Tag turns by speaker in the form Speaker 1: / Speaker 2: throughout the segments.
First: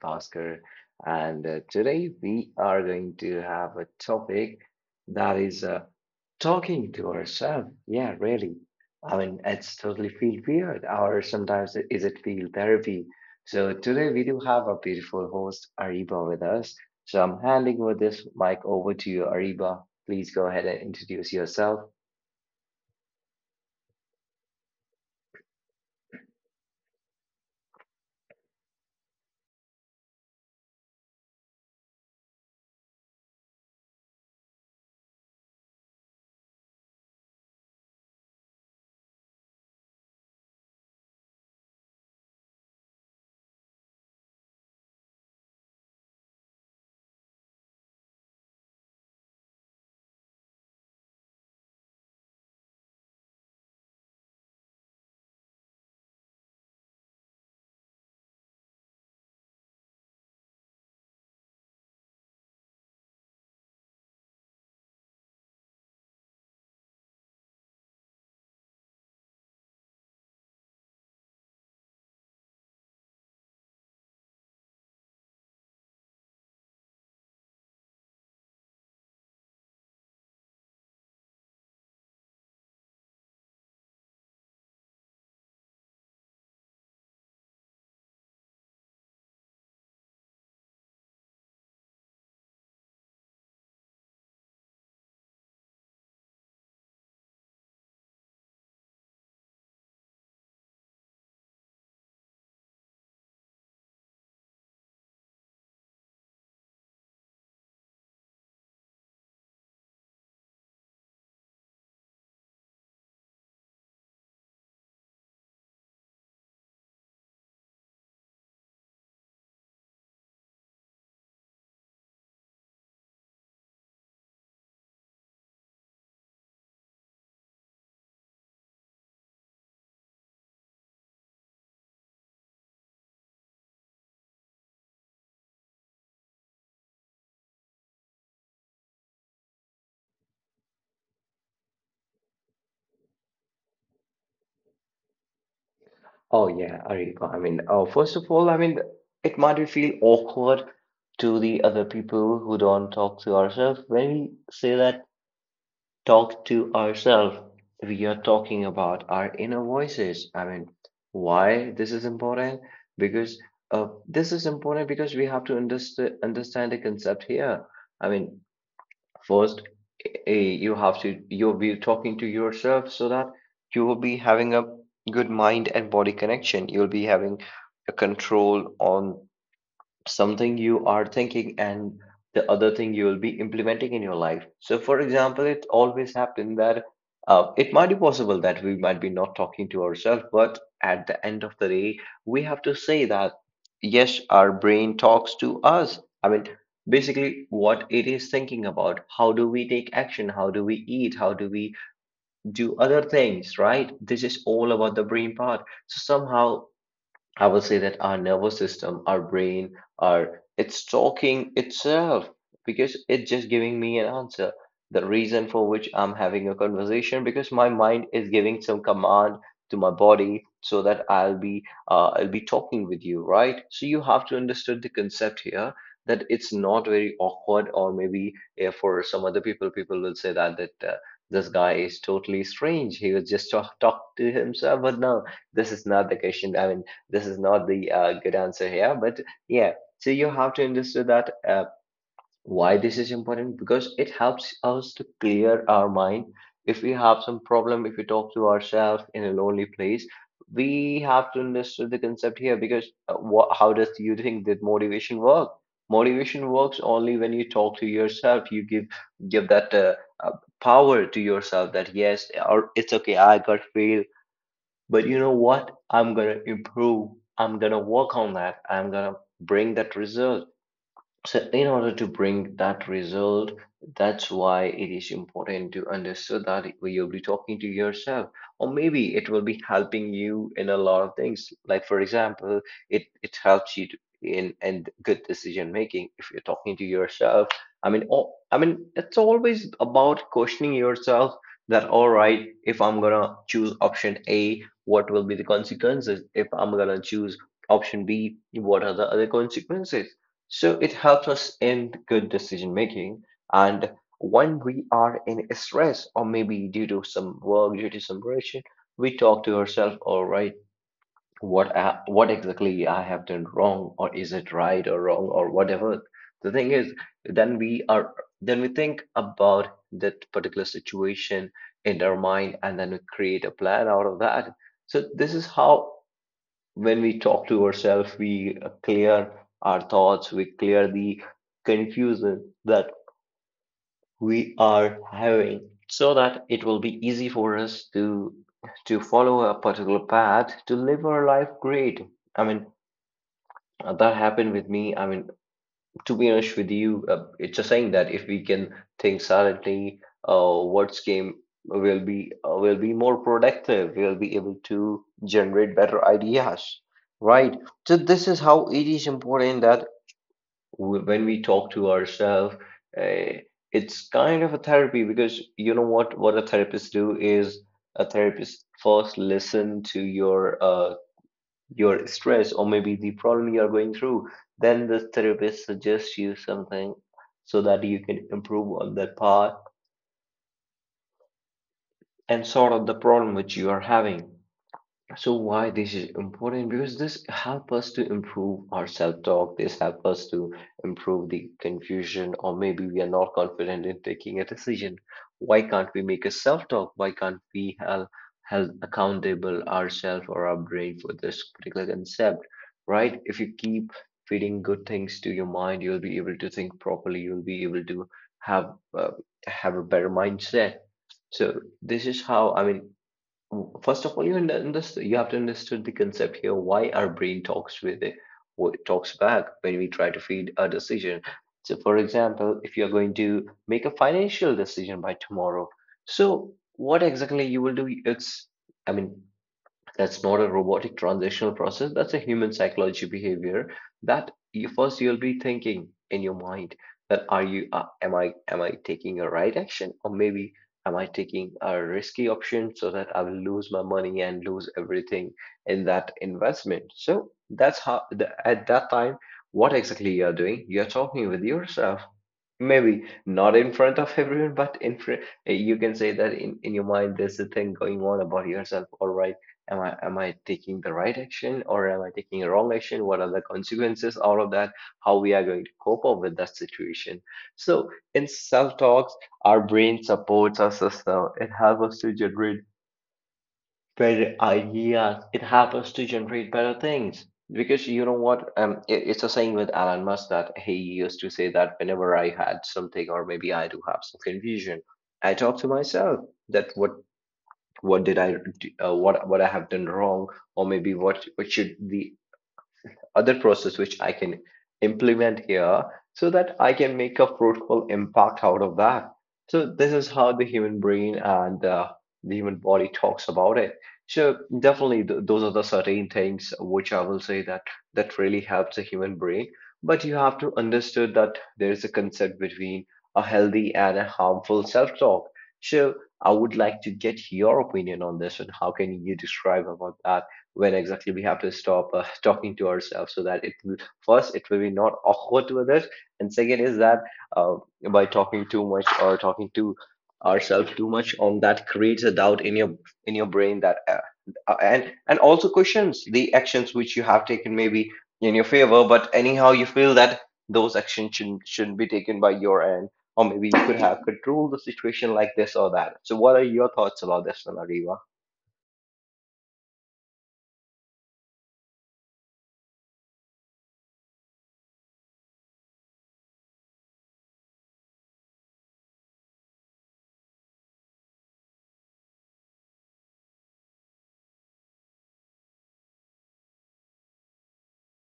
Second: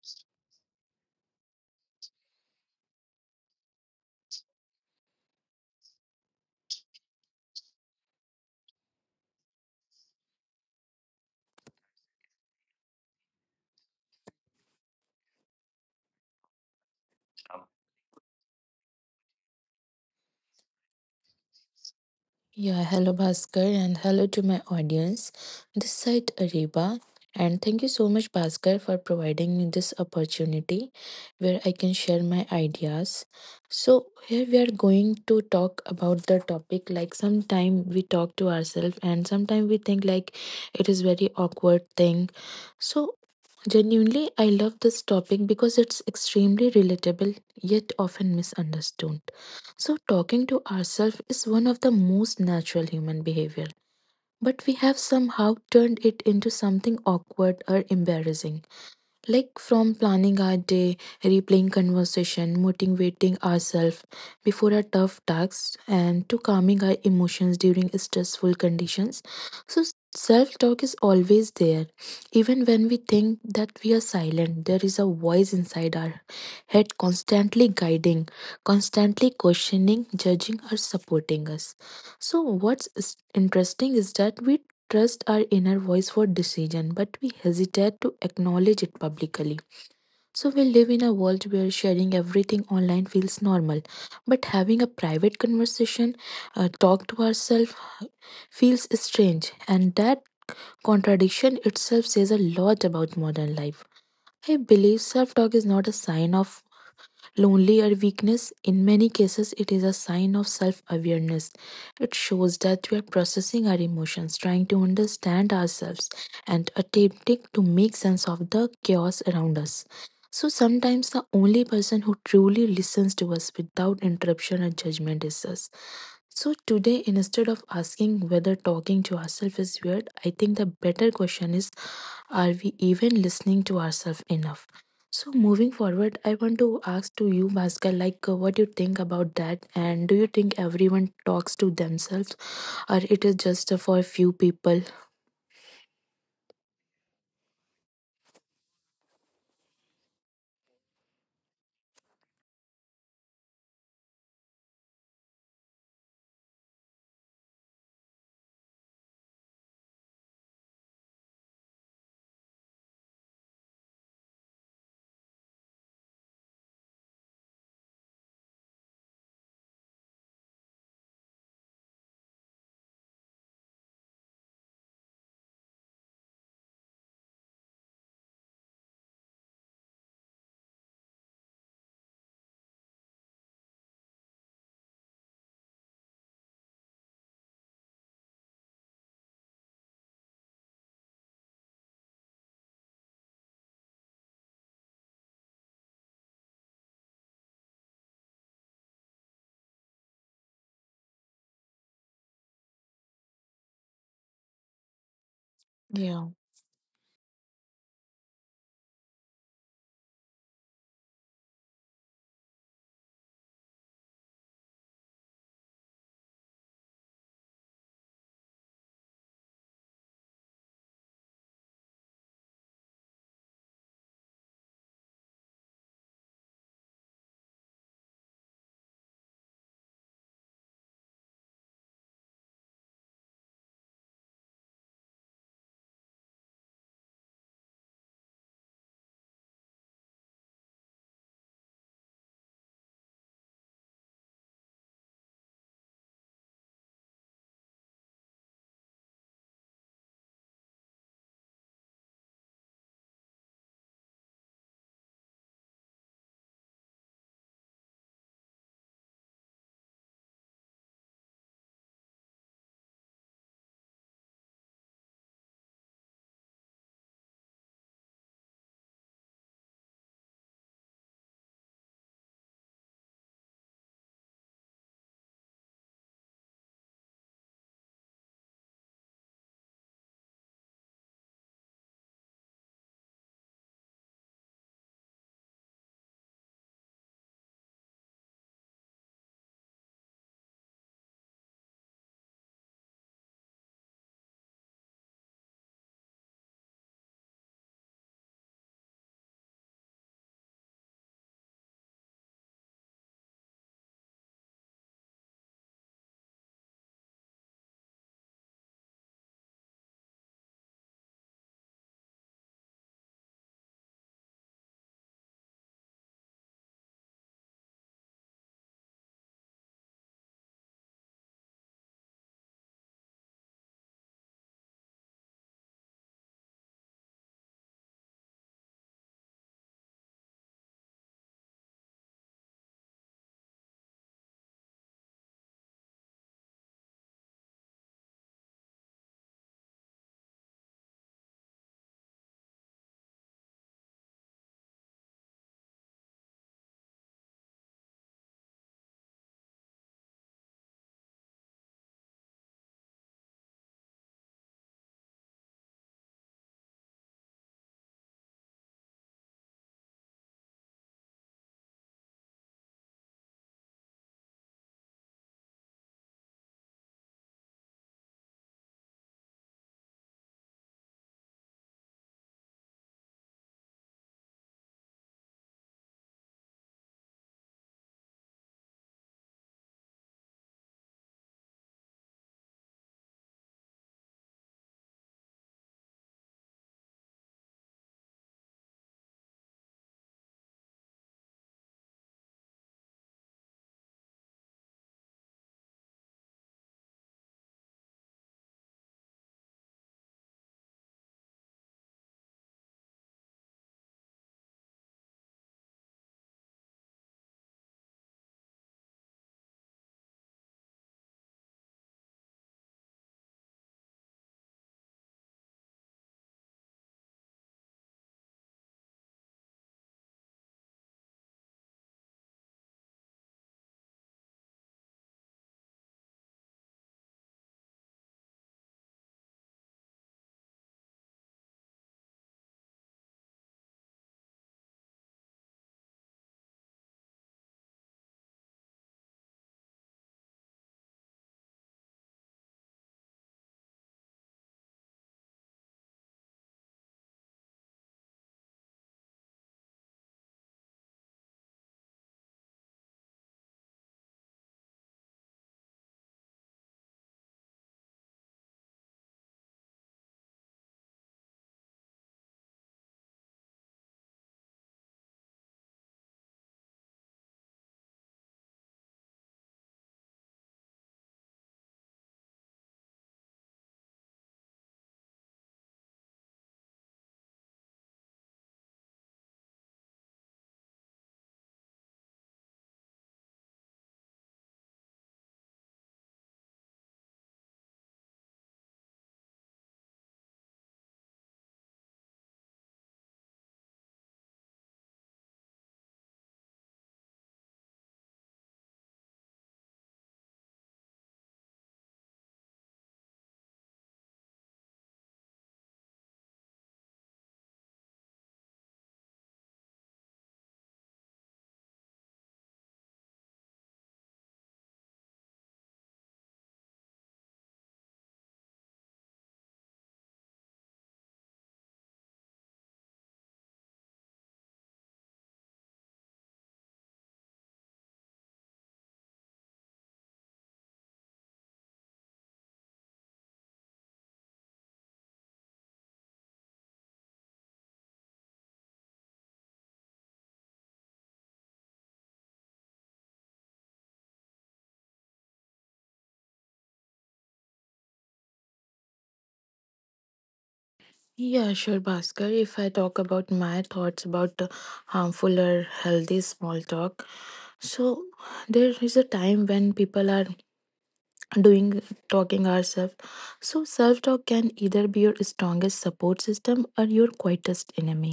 Speaker 1: Bhaskar, and today we are going to have a topic that is talking to ourselves. Yeah, really. I mean, it's totally feel weird, or sometimes is it feel therapy? So today we do have a beautiful host, Ariba, with us. So I'm handing with this mic over to you, Ariba. Please go ahead and introduce yourself.
Speaker 2: Yeah, hello Bhaskar, and hello to my audience. This side Ariba, and thank you so much Bhaskar for providing me this opportunity where I can share my ideas. So here we are going to talk about the topic, like sometime we talk to ourselves and sometimes we think like it is very awkward thing. So genuinely I love this topic because it's extremely relatable yet often misunderstood. So, talking to ourselves is one of the most natural human behavior, but we have somehow turned it into something awkward or embarrassing. Like from planning our day, replaying conversation, motivating ourselves before a tough task, and to calming our emotions during stressful conditions. So self talk is always there. Even when we think that we are silent, there is a voice inside our head constantly guiding, constantly questioning, judging, or supporting us. So interesting is that we trust our inner voice for decision, but we hesitate to acknowledge it publicly. So we live in a world where sharing everything online feels normal, but having a private conversation, talk to ourselves, feels strange, and that contradiction itself says a lot about modern life. I believe self talk is not a sign of lonely or weakness. In many cases, it is a sign of self awareness. It shows that we are processing our emotions, trying to understand ourselves, and attempting to make sense of the chaos around us. So sometimes the only person who truly listens to us without interruption or judgment is us. So today, instead of asking whether talking to ourselves is weird, I think the better question is, are we even listening to ourselves enough? So moving forward, I want to ask to you, Bhaskar, like what you think about that, and do you think everyone talks to themselves, or it is just for a few people?
Speaker 1: Oh yeah, Ariko. I mean, first of all, I mean, it might feel awkward to the other people who don't talk to ourselves. When we say that talk to ourselves, we are talking about our inner voices. I mean, why this is important? Because this is important because we have to understand the concept here. I mean, first, you'll be talking to yourself so that you will be having a good mind and body connection. You'll be having a control on something you are thinking and the other thing you will be implementing in your life. So, for example, it always happened that it might be possible that we might be not talking to ourselves, but at the end of the day, we have to say that yes, our brain talks to us. I mean, basically, what it is thinking about how do we take action, how do we eat, how do we do other things, right? This is all about the brain part. So,
Speaker 2: Yeah.
Speaker 1: somehow, I will say that our nervous system, our brain, our it's talking itself because it's just giving me an answer. The reason for which I'm having a conversation because my mind is giving some command to my body so that I'll be talking with you, right? So you have to understand the concept here that it's not very awkward or maybe for some other people, people will say that this guy is totally strange. He was just talk to himself, but no, this is not the question. I mean, this is not the good answer here, but yeah, so you have to understand that why this is important, because it helps us to clear our mind if we have some problem, if we talk to ourselves in a lonely place. We have to understand the concept here, because how does you think that motivation work motivation works only when you talk to yourself. You give that uh, power to yourself that yes, or it's okay, I got fail, but you know what? I'm gonna improve. I'm gonna work on that. I'm gonna bring that result. So in order to bring that result, that's why it is important to understand that you'll be talking to yourself, or maybe it will be helping you in a lot of things. Like for example, it helps you to, in and good decision making if you're talking to yourself. I mean, all, I mean, it's always about questioning yourself that all right, if I'm gonna choose option A, what will be the consequences? If I'm gonna choose option B, what are the other consequences? So it helps us in good decision making. And when we are in stress, or maybe due to some work, due to some pressure, we talk to ourselves, all right, what exactly I have done wrong, or is it right or wrong or whatever. The thing is, then we are then we think about that particular situation in our mind, and then we create a plan out of that. So this is how, when we talk to ourselves, we clear our thoughts, we clear the confusion that we are having, so that it will be easy for us to follow a particular path to live our life great. I mean, that happened with me. I mean, to be honest with you, it's a saying that if we can think silently, words game will be more productive. We'll be able to generate better ideas, right? So this is how it is important that when we talk to ourselves, uh, it's kind of a therapy, because you know what a therapist do is, a therapist first listen to your stress, or maybe the problem you are going through, then the therapist suggests you something so that you can improve on that part and sort out the problem which you are having. So why this is important? Because this help us to improve our self-talk. This help us to improve the confusion, or maybe we are not confident in taking a decision. Why can't we make a self-talk? Why can't we held accountable ourselves or our brain for this particular concept? Right? If you keep feeding good things to your mind, you'll be able to think properly. You'll be able to have uh, have a better mindset. So this is how, I mean, first of all, you understand, you have to understand the concept here. Why our brain talks with it, what talks back when we try to feed a decision. So, for example, if you are going to make a financial decision by tomorrow, so what exactly you will do? It's, I mean, that's not a robotic transitional process, that's a human psychology behavior. That you'll be thinking in your mind that are you am I taking a right action, or maybe am I taking a risky option so that I will lose my money and lose everything in that investment? So that's how at that time, what exactly you are doing, you're talking with yourself. Maybe not in front of everyone, but in front, you can say that in your mind there's a thing going on about yourself. All right, am I taking the right action, or am I taking a wrong action? What are the consequences out of that? How we are going to cope up with that situation? So in self talks, our brain supports our system. It helps us to generate better ideas. It helps us to generate better things. Because you know what? It's a saying with Elon Musk that he used to say that whenever I had something, or maybe I do have some confusion, I talk to myself that what did I do, what I have done wrong, or maybe what should the other process which I can implement here so that I can make a fruitful impact out of that. So this is how the human brain and the human body talks about it. So definitely those are the certain things which I will say that that really helps the human brain. But you have to understand that there is a concept between a healthy and a harmful self-talk. So I would like to get your opinion on this. And how can you describe about that, when exactly we have to stop talking to ourselves, so that it will first, it will be not awkward to others, and second is that uh, by talking too much, or talking to ourselves too much on that, creates a doubt in your brain, that and also questions the actions which you have taken, maybe in your favor, but anyhow you feel that those actions shouldn't be taken by your end, or maybe you could have controlled the situation like this or that. So what are your thoughts about this, Nariva?
Speaker 2: Yeah, sure, Bhaskar. If I talk about my thoughts about harmful or healthy small talk, so there is a time when people are doing talking ourselves. So self talk can either be your strongest support system or your quietest enemy.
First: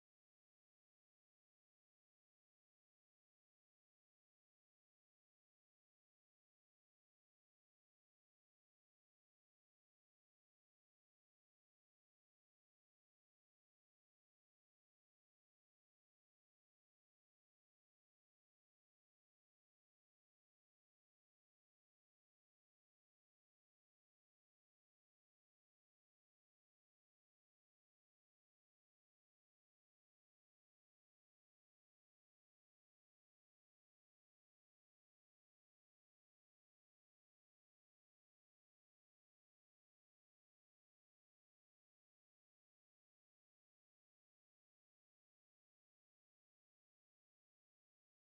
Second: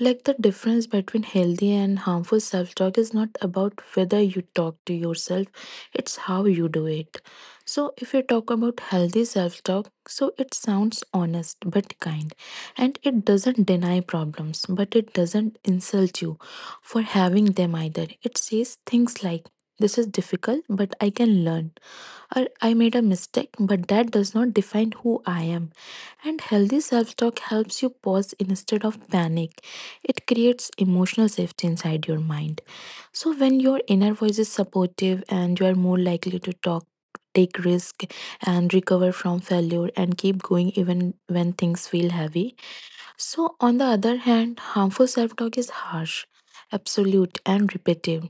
Speaker 2: Like the difference between healthy and harmful self talk is not about whether you talk to yourself, it's how you do it. So, if you talk about healthy self talk, so it sounds honest but kind, and it doesn't deny problems, but it doesn't insult you for having them either. It says things like, this is difficult, but I can learn, or I made a mistake, but that does not define who I am. And healthy self talk helps you pause instead of panic. It creates emotional safety inside your mind. So when your inner voice is supportive and you are more likely to talk, take risk, and recover from failure, and keep going even when things feel heavy. So on the other hand, harmful self-talk is harsh, absolute, and repetitive.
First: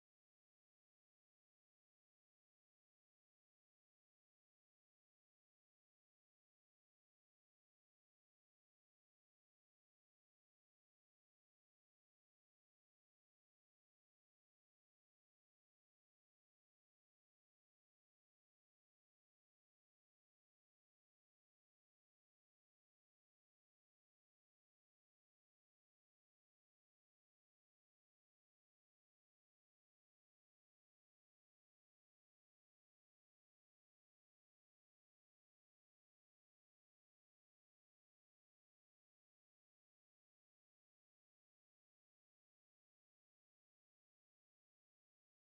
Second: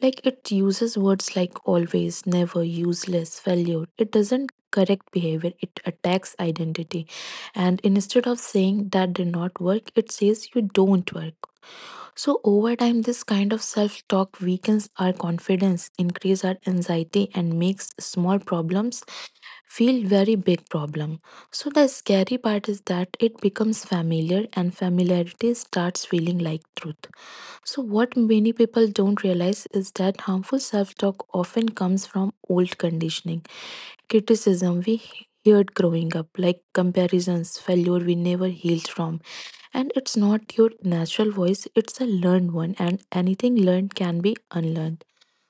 Speaker 2: Like it uses words like always, never, useless, failure. It doesn't correct behavior, it attacks identity. And instead of saying that did not work, it says you don't work. So, over time, this kind of self talk weakens our confidence, increase our anxiety, and makes small problems feel very big problem. So, the scary part is that it becomes familiar, and familiarity starts feeling like truth. So, what many people don't realize is that harmful self talk often comes from old conditioning, criticism we heard growing up, like comparisons, failure we never healed from. And it's not your natural voice, it's a learned one, and anything learned can be unlearned.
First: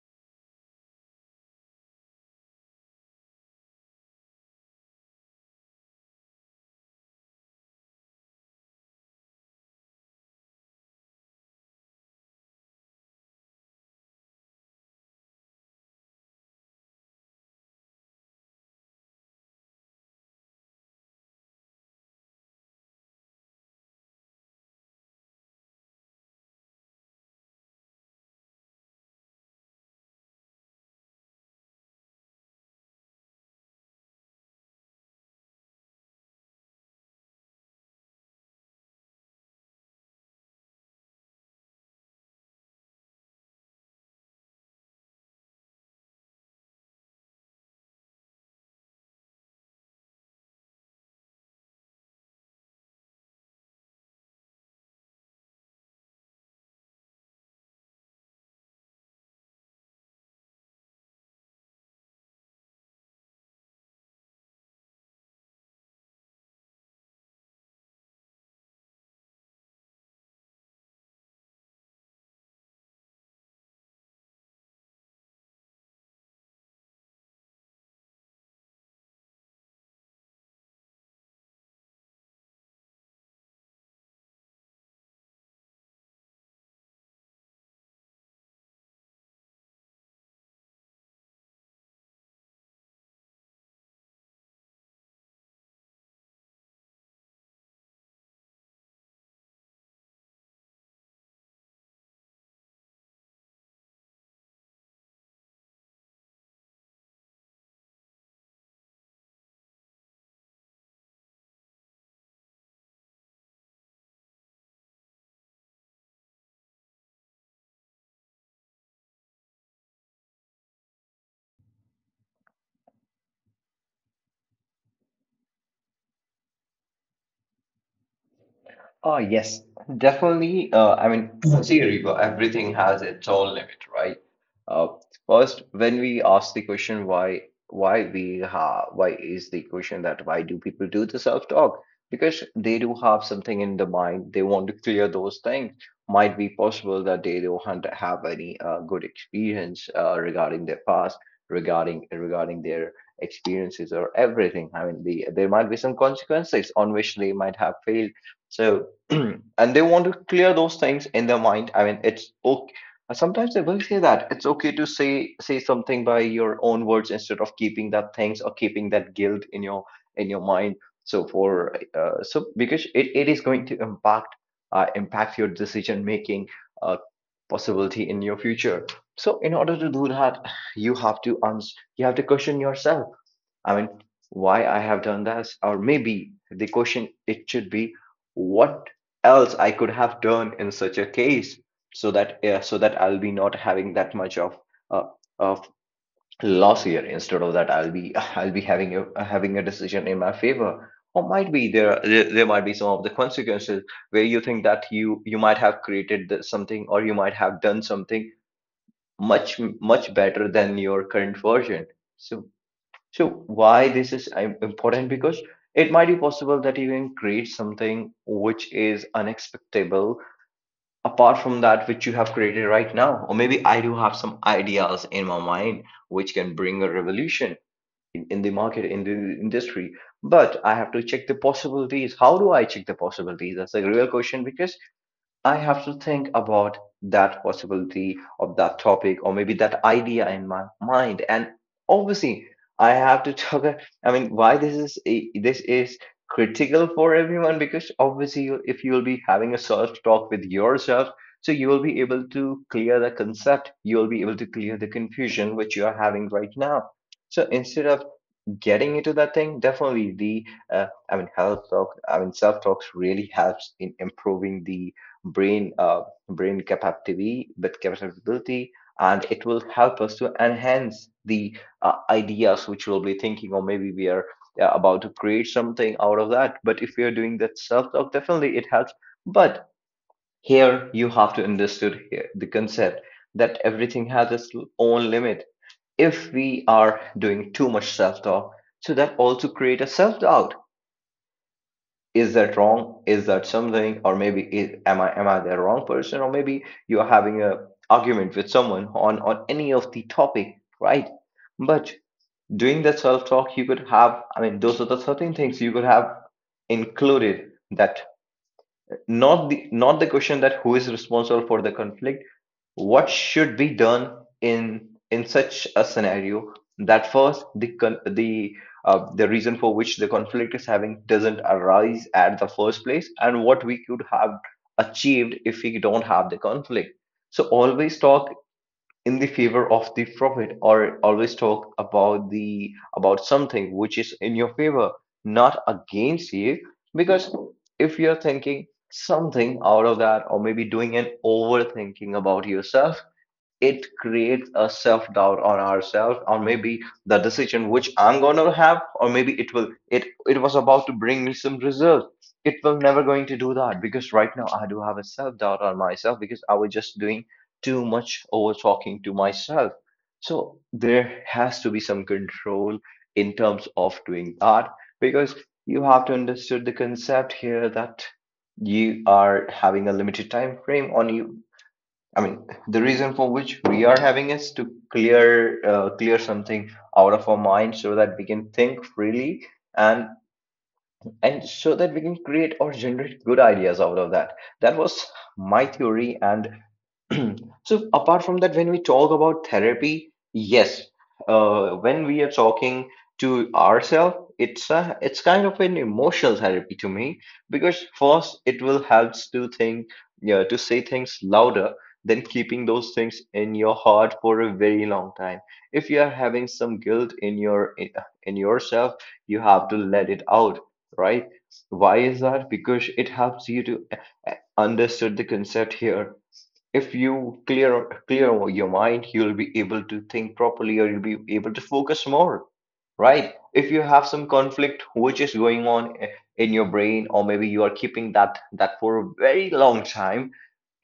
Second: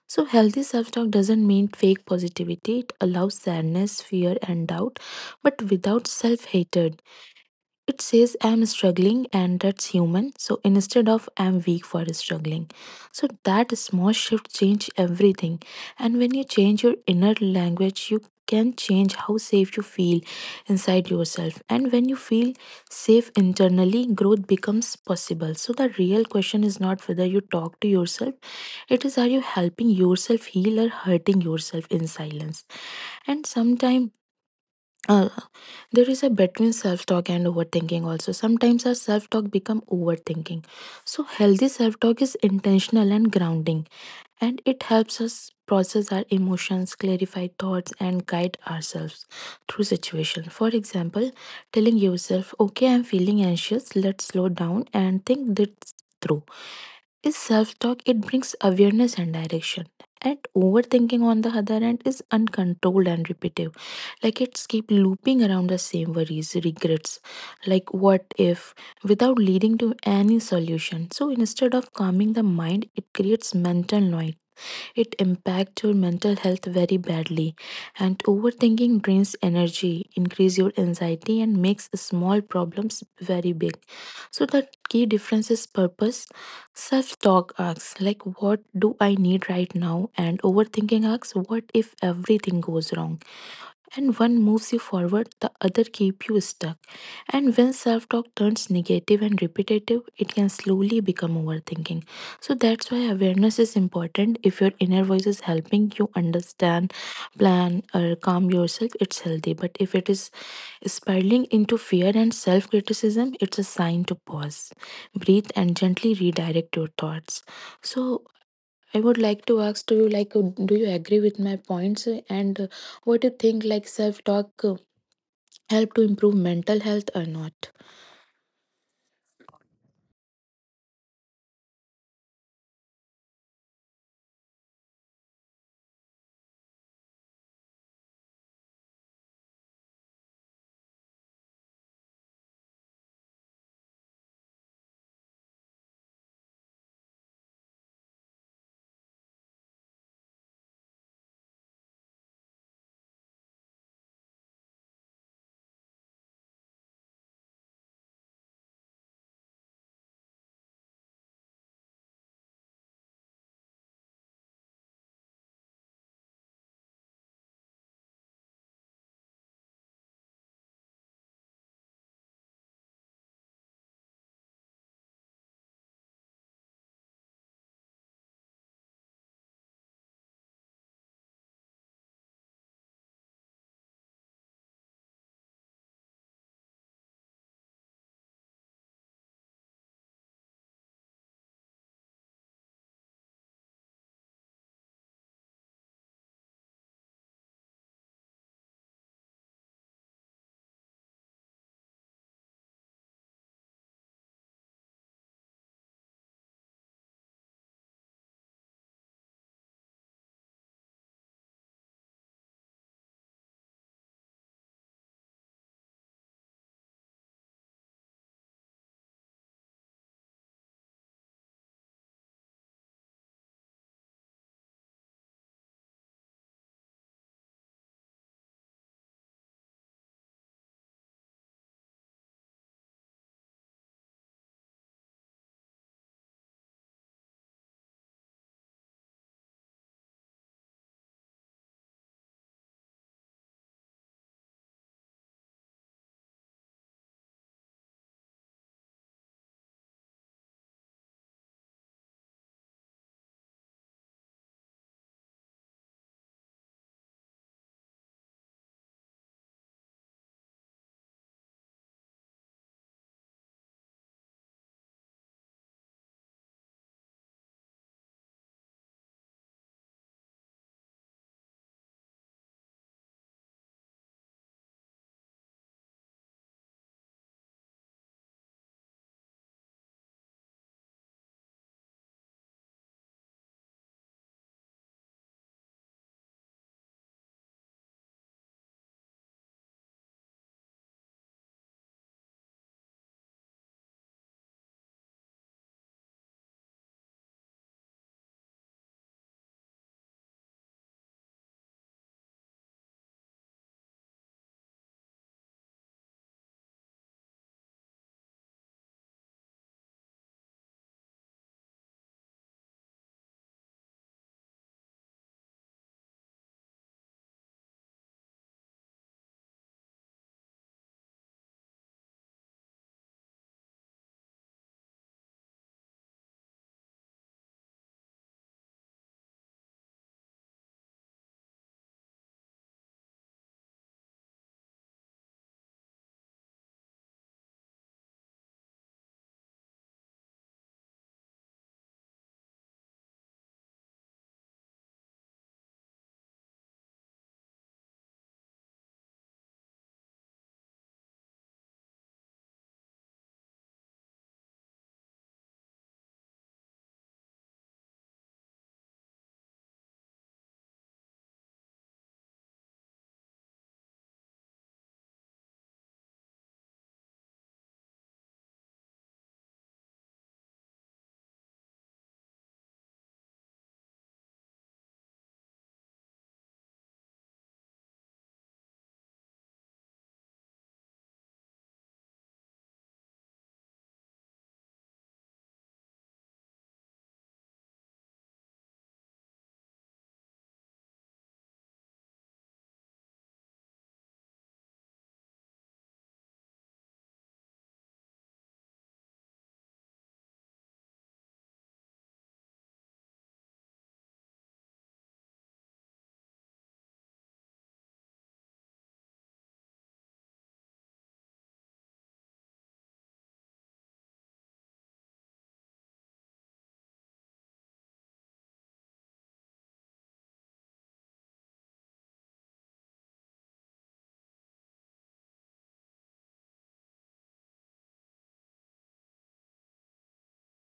Speaker 2: So, healthy self talk doesn't mean fake positivity. It allows sadness, fear, and doubt, but without self hatred. It says I'm struggling and that's human. So instead of I'm weak for struggling. So that small shift change everything. And when you change your inner language, you can change how safe you feel inside yourself. And when you feel safe internally, growth becomes possible. So the real question is not whether you talk to yourself, it is, are you helping yourself heal or hurting yourself in silence? And sometimes there is a between self-talk and overthinking. Also, sometimes our self-talk become overthinking. So healthy self-talk is intentional and grounding, and it helps us process our emotions, clarify thoughts, and guide ourselves through situation. For example, telling yourself, okay, I'm feeling anxious, let's slow down and think this through, is self talk. It brings awareness and direction. And overthinking, on the other hand, is uncontrolled and repetitive. Like it's keep looping around the same worries, regrets, like what if, without leading to any solution. So instead of calming the mind, it creates mental noise. It impacts your mental health very badly. And overthinking drains energy, increase your anxiety, and makes small problems very big. So the key difference is purpose. Self-talk asks, like, what do I need right now? And overthinking asks, what if everything goes wrong? And one moves you forward, the other keep you stuck. And when self talk turns negative and repetitive, it can slowly become overthinking. So that's why awareness is important. If your inner voice is helping you understand, plan, or calm yourself, it's healthy. But if it is spiraling into fear and self criticism, it's a sign to pause, breathe, and gently redirect your thoughts. So I would like to ask to you, like, do you agree with my points, and what do you think, like, self talk help to improve mental health or not?
Speaker 1: Oh, yes, definitely. I mean, see, Reba, everything has its own limit, right? Uh, first, when we ask the question why, why is the question that why do people do the self-talk? Because they do have something in the mind, they want to clear those things. Might be possible that they don't have any good experience regarding their past, regarding their experiences or everything. I mean, there might be some consequences on which they might have failed. So and they want to clear those things in their mind. I mean, it's okay. Sometimes they will say that it's okay to say something by your own words, instead of keeping that things or keeping that guilt in your mind. So for so because it is going to impact your decision making uh, possibility in your future. So in order to do that, you have to you have to question yourself. I mean, why I have done this? Or maybe the question it should be, what else I could have done in such a case, so that so that I'll be not having that much of uh, of loss here. Instead of that, I'll be I'll be having a decision in my favor. Or might be there, there might be some of the consequences where you think that you might have something, or you might have done something much better than your current version. So why this is important? Because it might be possible that you can create something which is unexpectable, apart from that which you have created right now. Or maybe I do have some ideas in my mind which can bring a revolution in the market, in the industry. But I have to check the possibilities. How do I check the possibilities? That's a real question, because I have to think about that possibility of that topic, or maybe that idea in my mind. And obviously, I have to talk. I mean, why this is critical for everyone? Because obviously, you- if you will be having a self talk with yourself, so you will be able to clear the concept. You will be able to clear the confusion which you are having right now. So instead of getting into that thing, definitely the health talk, I mean self talks really helps in improving the brain brain capacity with capability, and it will help us to enhance the ideas which we'll be thinking, or maybe we are about to create something out of that. But if we are doing that self talk, definitely it helps. But here you have to understood here the concept that everything has its own limit. If we are doing too much self talk, so that also create a self doubt. Is that wrong? Is that something? Or maybe is, am I the wrong person? Or maybe you are having a argument with someone on any of the topic, right? But doing that self talk, you could have. I mean, those are the certain things you could have included. That, not the question that who is responsible for the conflict, what should be done in such a scenario, that first the reason for which the conflict is having doesn't arise at the first place, and what we could have achieved if we don't have the conflict. So always talk in the favor of the profit, or always talk about the about something which is in your favor, not against you. Because if you're thinking something out of that, or maybe doing an overthinking about yourself, it creates a self doubt on ourselves. Or maybe the decision which I'm going to have, or maybe it will it was about to bring me some results, it will never going to do that, because right now I do have a self doubt on myself, because I was just doing too much over talking to myself. So there has to be some control in terms of doing that. Because you have to understood the concept here that you are having a limited time frame on you. I mean, the reason for which we are having is to clear clear something out of our mind, so that we can think freely, and and so that we can create or generate good ideas out of that. That was my theory, and so apart from that, when we talk about therapy, yes, when we are talking to ourselves, it's kind of an emotional therapy to me, because first it will help to think, yeah, to say things louder than keeping those things in your heart for a very long time. If you are having some guilt in in yourself, you have to let it out, right? Why is that? Because it helps you to understood the concept here. If you clear clear your mind, you'll be able to think properly, or you'll be able to focus more. Right, if you have some conflict which is going on in your brain, or maybe you are keeping that for a very long time,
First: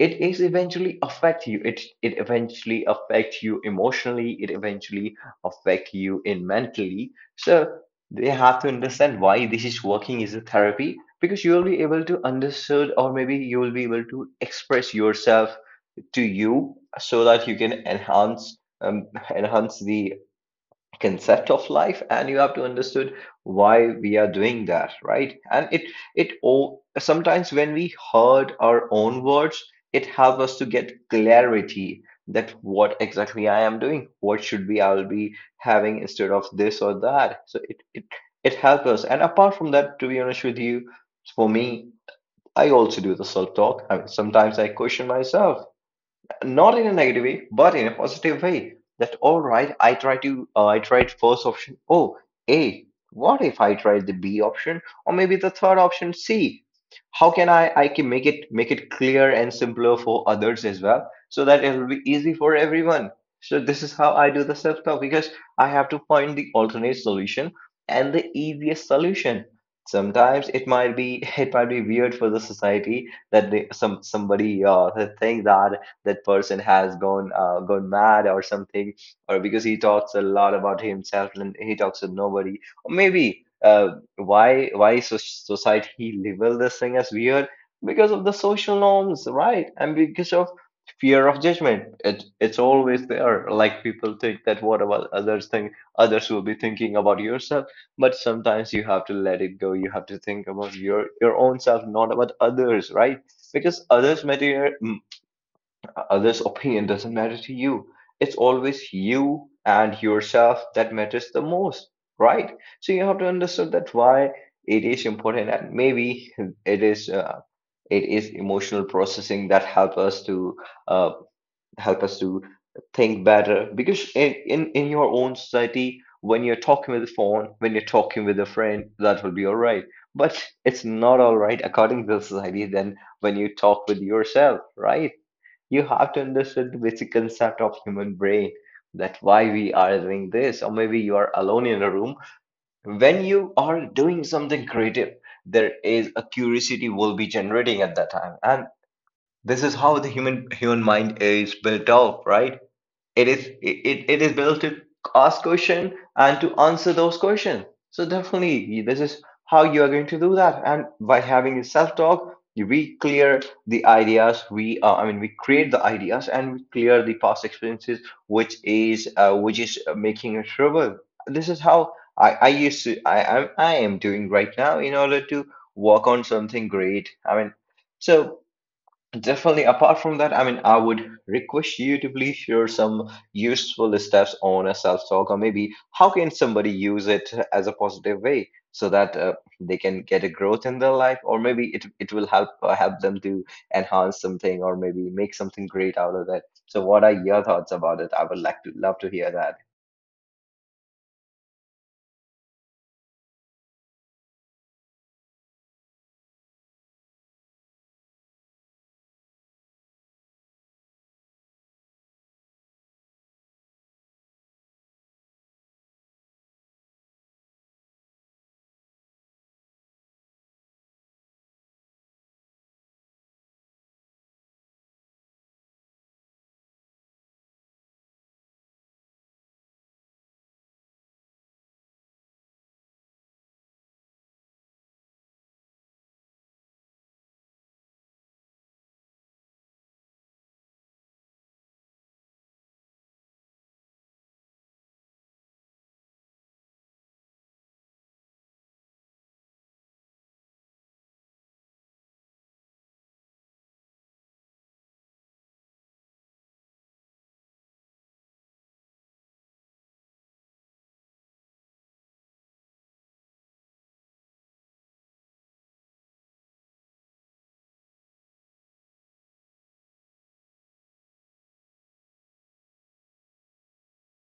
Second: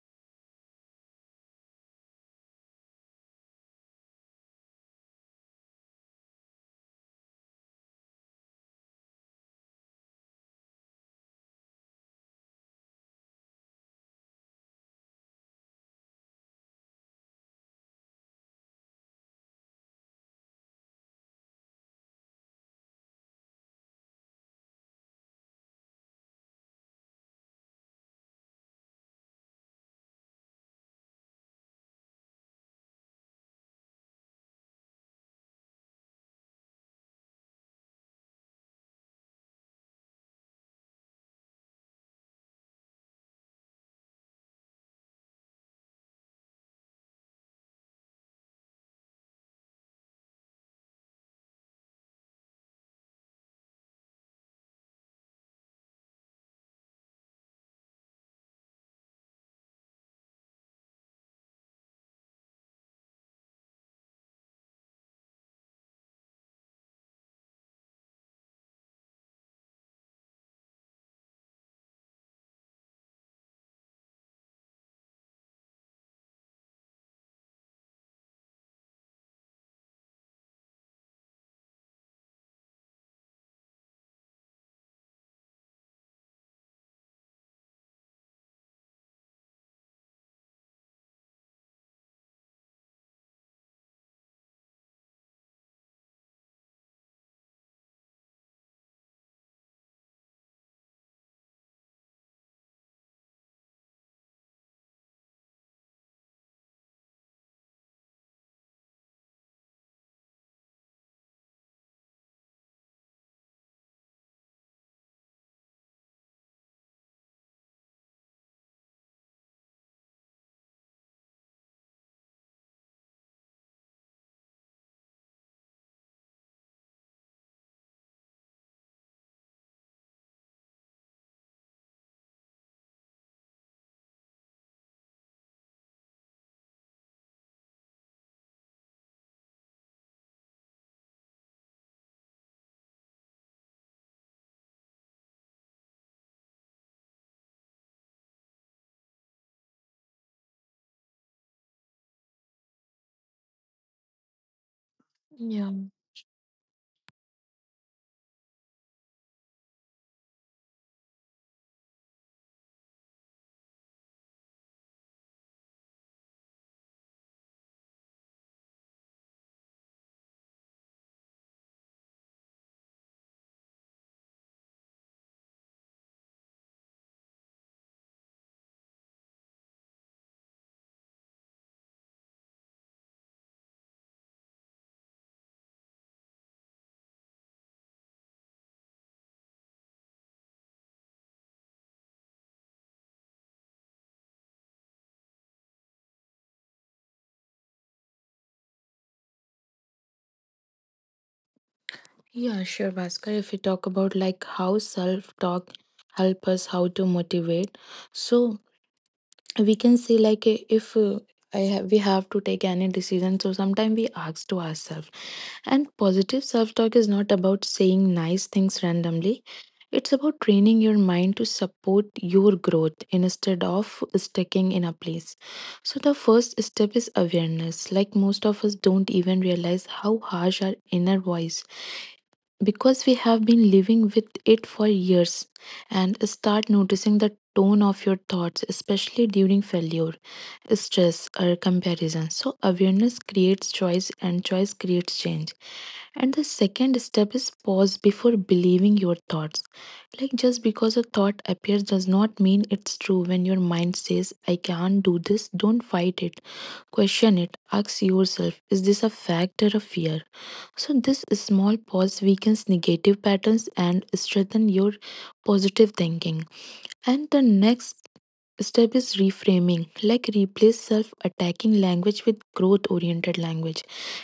Speaker 1: it is eventually affect you, it eventually affect you emotionally, it eventually affect you in mentally. So they have to understand why this is working as a therapy, because you will be able to understood, or maybe you will be able to express yourself to you, so that you can enhance enhance the concept of life. And you have to understood why we are doing that, right? And it all sometimes when we heard our own words, it helps us to get clarity, that what exactly I am doing, what should be I'll be having instead of this or that. So it helps us. And apart from that, to be honest with you, for me, I also do the self talk. I mean, sometimes I question myself, not in a negative way, but in a positive way. That all right, I try to I tried first option. Oh, A. What if I tried the B option, or maybe the third option, C? How can I can make it clear and simpler for others as well, so that it will be easy for everyone. So this is how I do the self-talk, because I have to find the alternate solution, and the easiest solution. Sometimes it might be it might be weird for the society that they, somebody think that that person has gone gone mad or something, or because he talks a lot about himself and he talks to nobody. Or maybe why society label this thing as weird? Because of the social norms, right? And because of fear of judgment, it's always there, like people think that what about others think, others will be thinking about yourself. But sometimes you have to let it go, you have to think about your own self, not about others, right? Because others matter. Others' opinion doesn't matter to you. It's always you and yourself that matters the most, right? So you have to understand that why it is important. And maybe it is uh, it is emotional processing that help us to uh, help us to think better. Because in in your own society, when you're talking with the phone, when you're talking with a friend, that will be all right. But it's not all right according to the society. Then when you talk with yourself, right? You have to understand the basic concept of human brain, that why we are doing this. Or maybe you are alone in a room, when you are doing something creative, there is a curiosity will be generating at that time. And this is how the human mind is built up, right? It is it is built to ask
Speaker 2: Yeah,
Speaker 1: question and to answer those questions. So definitely, this is how you are going to do that. And by having a self-talk, we clear the ideas. We we create the ideas, and we clear the past experiences, which is making a trouble. This is how I used to I am doing right now, in order to work on something great. I mean, so. Definitely. Apart from that, I mean, I would request you to please share some useful steps on a self-talk, or maybe how can somebody use it as a positive way, so that they can get a growth in their life, or maybe it it will help help them to enhance something, or maybe make something great out of that. So, what are your thoughts about it? I would like to love to hear that.
Speaker 2: yeah, sure, Bhaskar. If we talk about like how self-talk help us how to motivate, so we can say like eh, if I have, we have to take any decision, so sometimes we ask to ourselves. And positive self-talk is not about saying nice things randomly. It's about training your mind to support your growth instead of sticking in a place. So the first step is awareness. Like most of us don't even realize how harsh our inner voice, because we have been living with it for years, and start noticing the tone of your thoughts, especially during failure, stress, or comparison. So awareness creates choice and choice creates change. And the second step is pause before believing your thoughts. Like just because a thought appears does not mean it's true. When your mind says I can't do this, don't fight it. Question it. Ask yourself, is this a fact or a fear? So, this small pause weakens negative patterns and strengthen your positive thinking. And the next step is reframing, like replace self attacking language with growth oriented language.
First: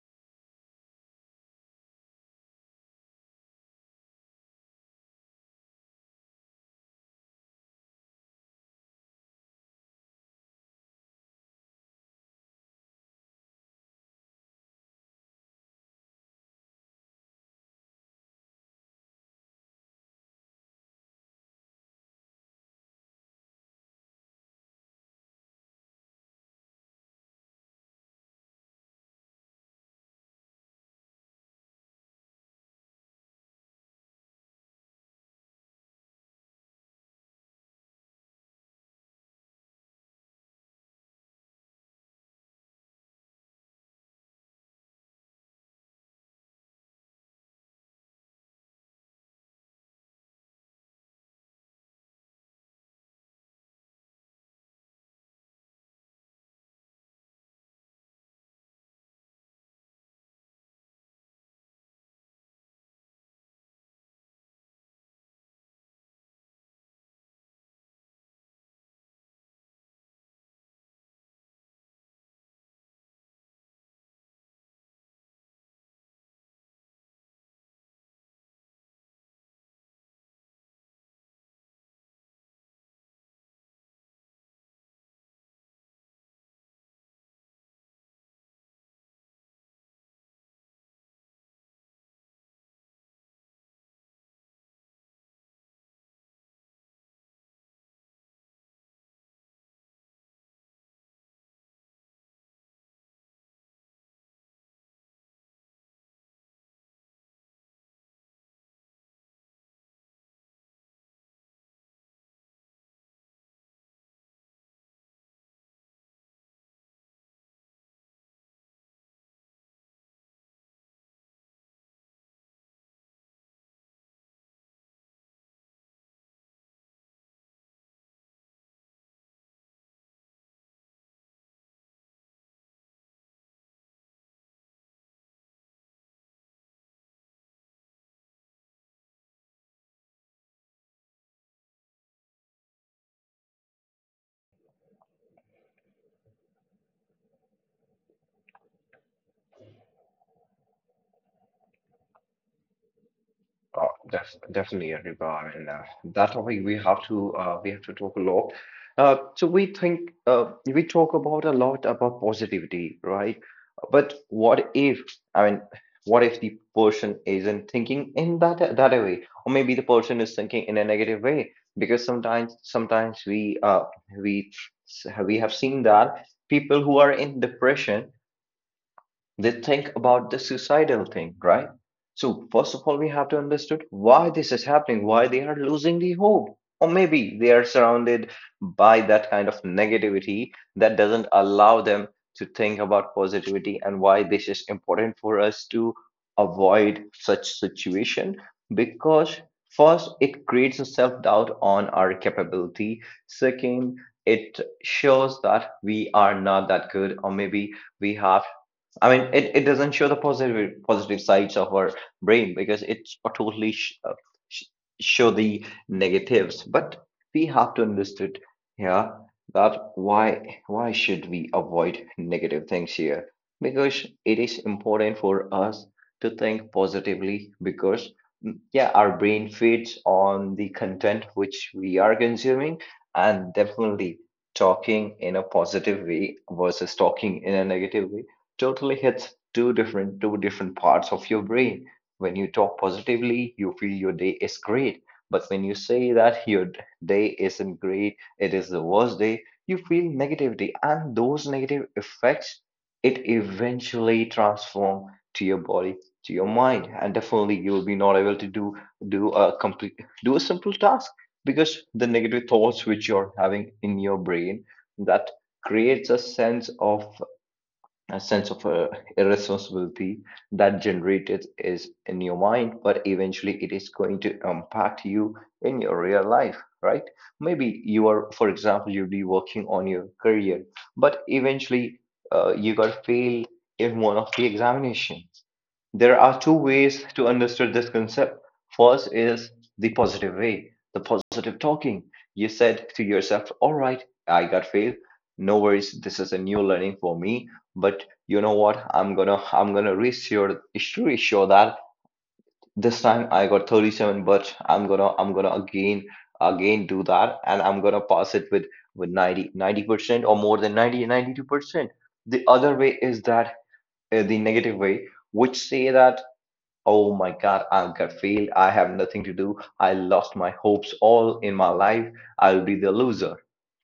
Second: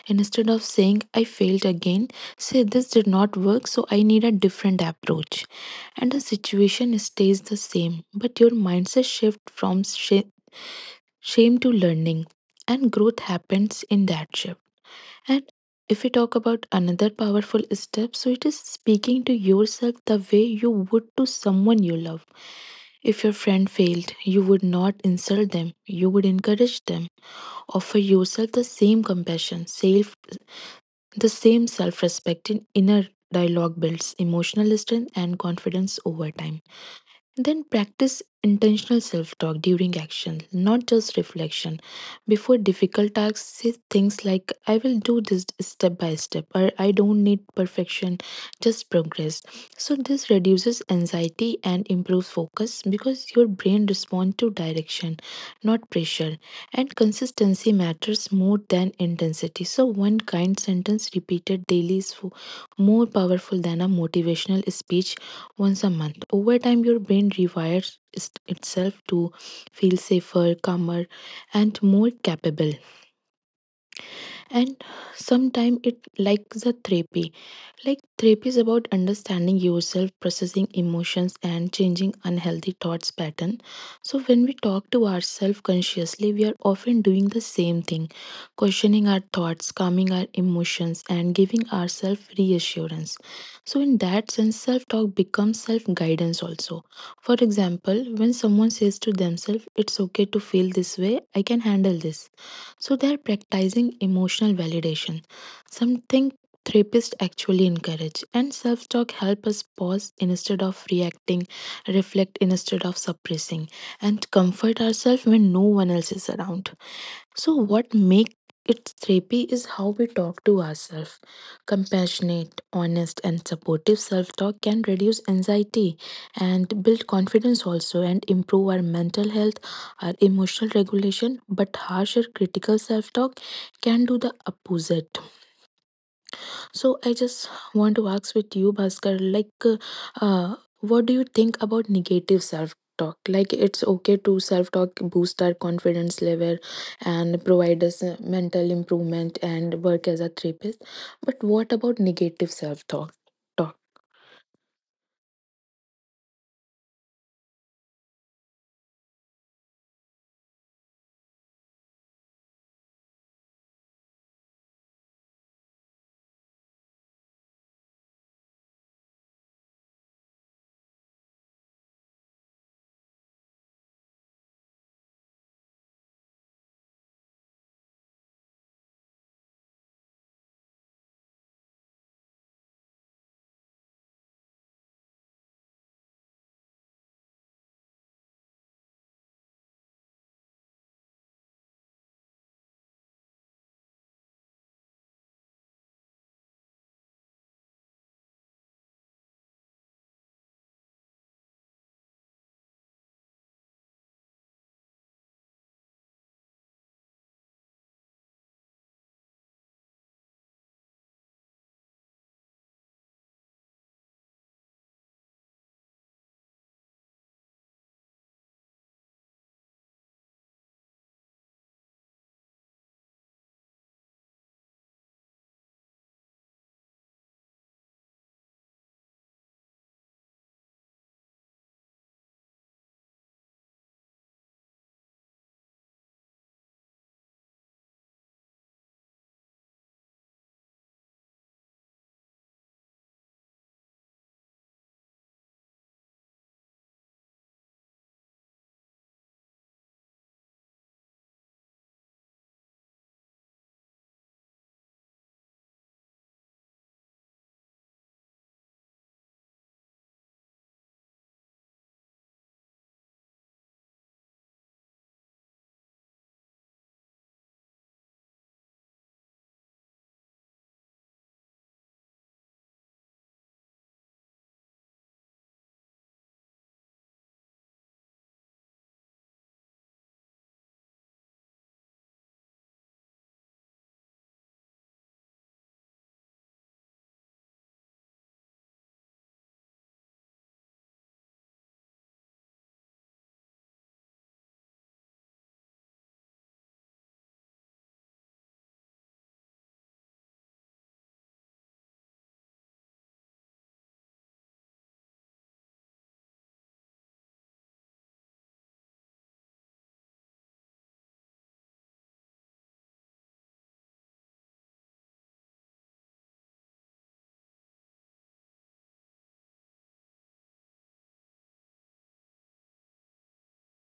Speaker 2: And instead of saying, I failed again, say, this did not work, so I need a different approach. And the situation stays the same, but your mindset shift from shame to learning, and growth happens in that shift. And if we talk about another powerful step, so it is speaking to yourself the way you would to someone you love. If your friend failed, you would not insult them, you would encourage them. Offer yourself the same compassion, self, the same self respect in inner dialogue builds emotional strength and confidence over time. And then practice intentional self talk during action, not just reflection. Before difficult tasks, say things like, I will do this step by step, or I don't need perfection, just progress. So, this reduces anxiety and improves focus because your brain responds to direction, not pressure. And consistency matters more than intensity. So, one kind sentence repeated daily is more powerful than a motivational speech once a month. Over time, your brain rewires itself to feel safer, calmer, and more capable. And sometimes it like the therapy. Like therapy is about understanding yourself, processing emotions, and changing unhealthy thoughts pattern. So when we talk to ourselves consciously, we are often doing the same thing, questioning our thoughts, calming our emotions, and giving ourselves reassurance. So in that sense self talk becomes self guidance also. For example, when someone says to themselves, it's okay to feel this way, I can handle this, so they're practicing emotional validation, something therapists actually encourage. And self talk help us pause instead of reacting, reflect instead of suppressing, and comfort ourselves when no one else is around. So, what make it therapy is how we talk to ourselves. Compassionate, honest, and supportive self talk can reduce anxiety and build confidence also, and improve our mental health, our emotional regulation. But harsher critical self talk can do the opposite. So I just want to ask with you, Bhaskar, like, what do you think about negative self talk? Like, it's okay to self talk boost our confidence level and provide us mental improvement and work as a therapist. But what about negative self talk?
Speaker 1: Oh, definitely, Riba, and that topic we have to talk a lot. So we think we talk about a lot about positivity, right? But what if I mean, what if the person isn't thinking in that way, or maybe the person is thinking in a negative way? Because sometimes we we have seen that people who are in depression, they think about the suicidal thing, right? So first of all, we have to understand why this is happening, why they are losing the hope, or maybe they are surrounded by that kind of negativity that doesn't allow them to think about positivity. And why this is important for us to avoid such situation? Because first it creates a self-doubt on our capability. Second, it shows that we are not that good, or maybe we have I mean, it doesn't show the positive sides of our brain, because it's a totally sh- show the negatives. But we have to understand here that why should we avoid negative things here? Because it is important for us to think positively because yeah, our brain feeds on the content which we are consuming, and definitely talking in a positive way versus talking in a negative way totally hits two different parts of your brain. When you talk positively, you feel your day is great, but when you say that day isn't great, it is the worst day. You feel negativity, and those negative effects, it eventually transform to your body, to your mind, and definitely you will be not able to do a complete do a simple task, because the negative thoughts which you're having in your brain, that creates a sense of irresponsibility, that generated is in your mind, but eventually it is going to impact you in your real life, right? Maybe you are, for example, you'll be working on your career, but eventually you got failed in one of the examination. There are two ways to understand this concept. First is the positive way, the positive talking. You said to yourself, "All right, I got failed. No worries, this is a new learning for me. But you know what? I'm gonna reassure that this time I got 37, but I'm gonna again do that, and I'm gonna pass it with 90% or more than 90, 92%." The other way is that, the negative way, which say that, "Oh my god, I got failed, I have nothing to do, I lost my hopes all in my life, I'll be the loser."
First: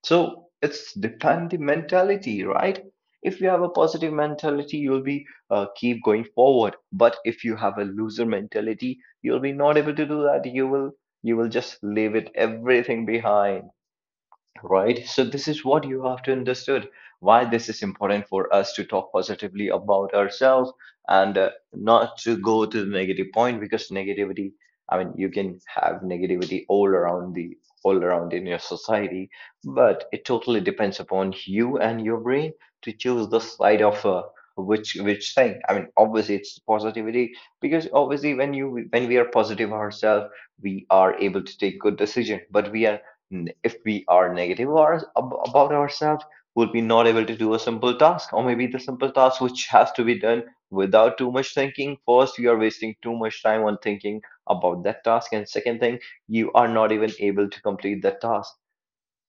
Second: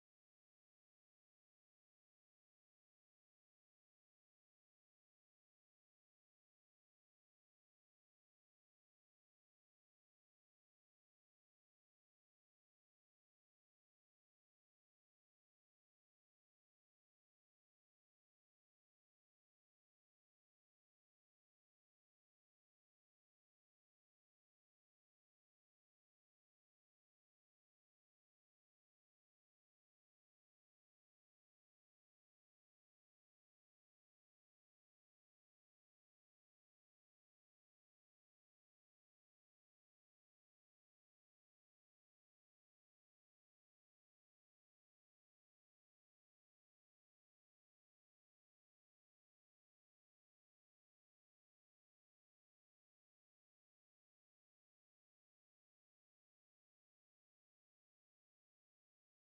Speaker 1: So it's depend the mentality, right? If you have a positive mentality, you'll be keep going forward, but if you have a loser mentality, you'll be not able to do that, you will just leave it everything behind. Right. So this is what you have to understood, why this is important for us to talk positively about ourselves, and not to go to the negative point, because negativity, I mean, you can have negativity all around the all around in your society, but it totally depends upon you and your brain to choose the side of which thing. I mean, obviously it's positivity, because obviously when we are positive ourselves, we are able to take good decision, but we are, if we are negative or, about ourselves, we'll be not able to do a simple task, or maybe the simple task which has to be done without too much thinking. First, you are wasting too much time on thinking about that task, and second thing, you are not even able to complete that task.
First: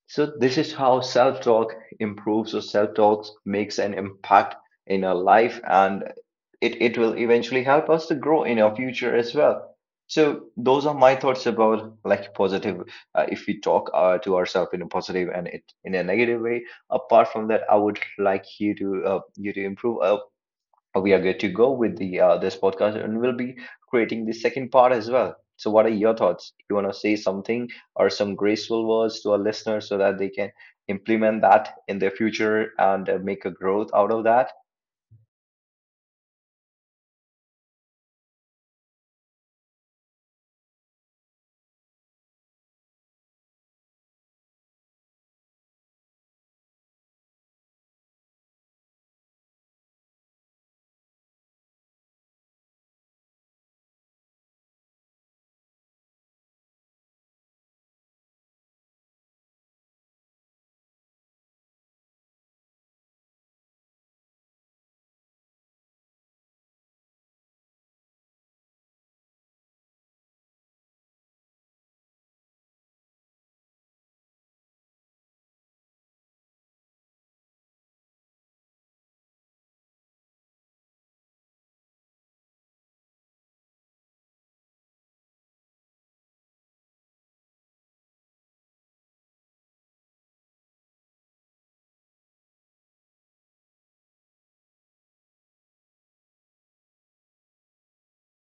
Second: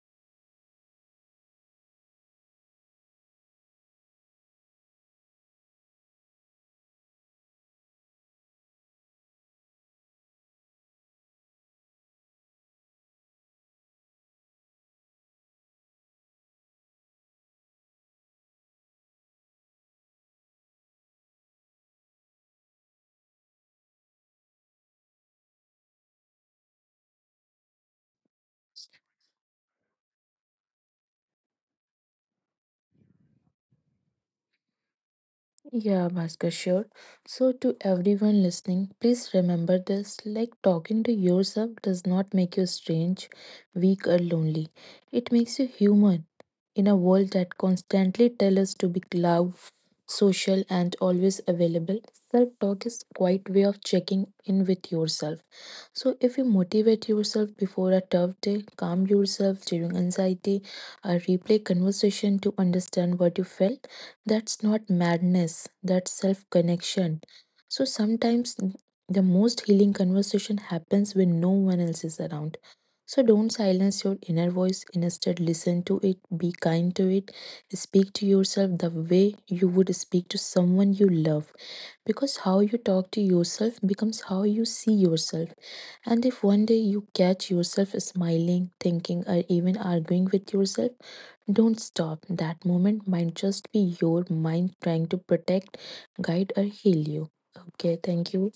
Speaker 1: So this is how self talk improves, or self talk makes an impact in our life, and it will eventually help us to grow in our future as well. So those are my thoughts about, like, positive, if we talk to ourselves in a positive in a negative way. Apart from that, I would like you to you to improve, we are good to go with the this podcast, and we'll be creating the second part as well. So what are your thoughts? You want to say something, or some graceful words to our listeners, so that they can implement that in their future and make a growth out of that.
Speaker 2: Yeah, Bhaskar, sure. So, to everyone listening, please remember this, like talking to yourself does not make you strange, weak, or lonely. It makes you human in a world that constantly tells us to be loud, social, and always available. Self talk is quite way of checking in with yourself. So, if you motivate yourself before a tough day, calm yourself during anxiety, or replay conversation to understand what you felt, that's not madness, that's self connection. So sometimes the most healing conversation happens when no one else is around. So don't silence your inner voice, instead, listen to it, be kind to it, speak to yourself the way you would speak to someone you love. Because how you talk to yourself becomes how you see yourself. And if one day you catch yourself smiling, thinking, or even arguing with yourself, don't stop. That moment might just be your mind trying to protect, guide, or heal you. Okay, thank you.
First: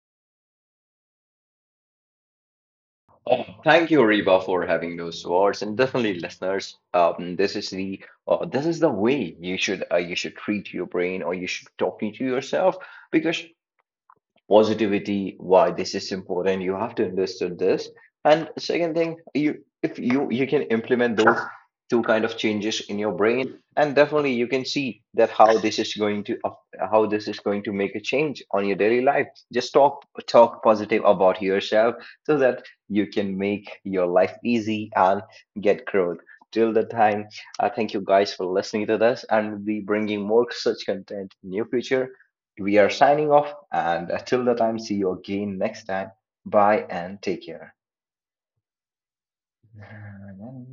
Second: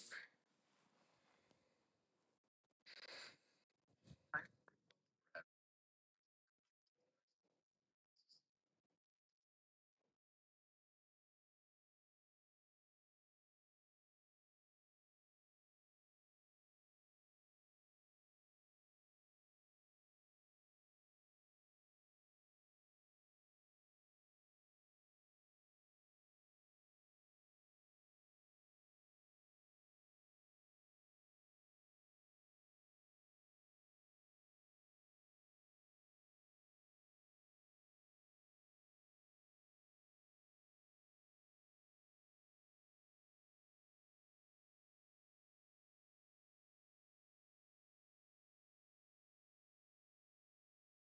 Speaker 1: Oh, thank you, Reba, for having those words. And definitely, listeners, this is the way you should treat your brain, or you should talking to yourself, because positivity, why this is important. You have to understand this. And second thing, you, if you you can implement those two kind of changes in your brain, and definitely you can see that how this is going to how this is going to make a change on your daily life. Just talk positive about yourself so that you can make your life easy and get growth. Till the time, I thank you guys for listening to this, and we'll be bringing more such content in near future. We are signing off, and until the time, see you again next time. Bye and take care.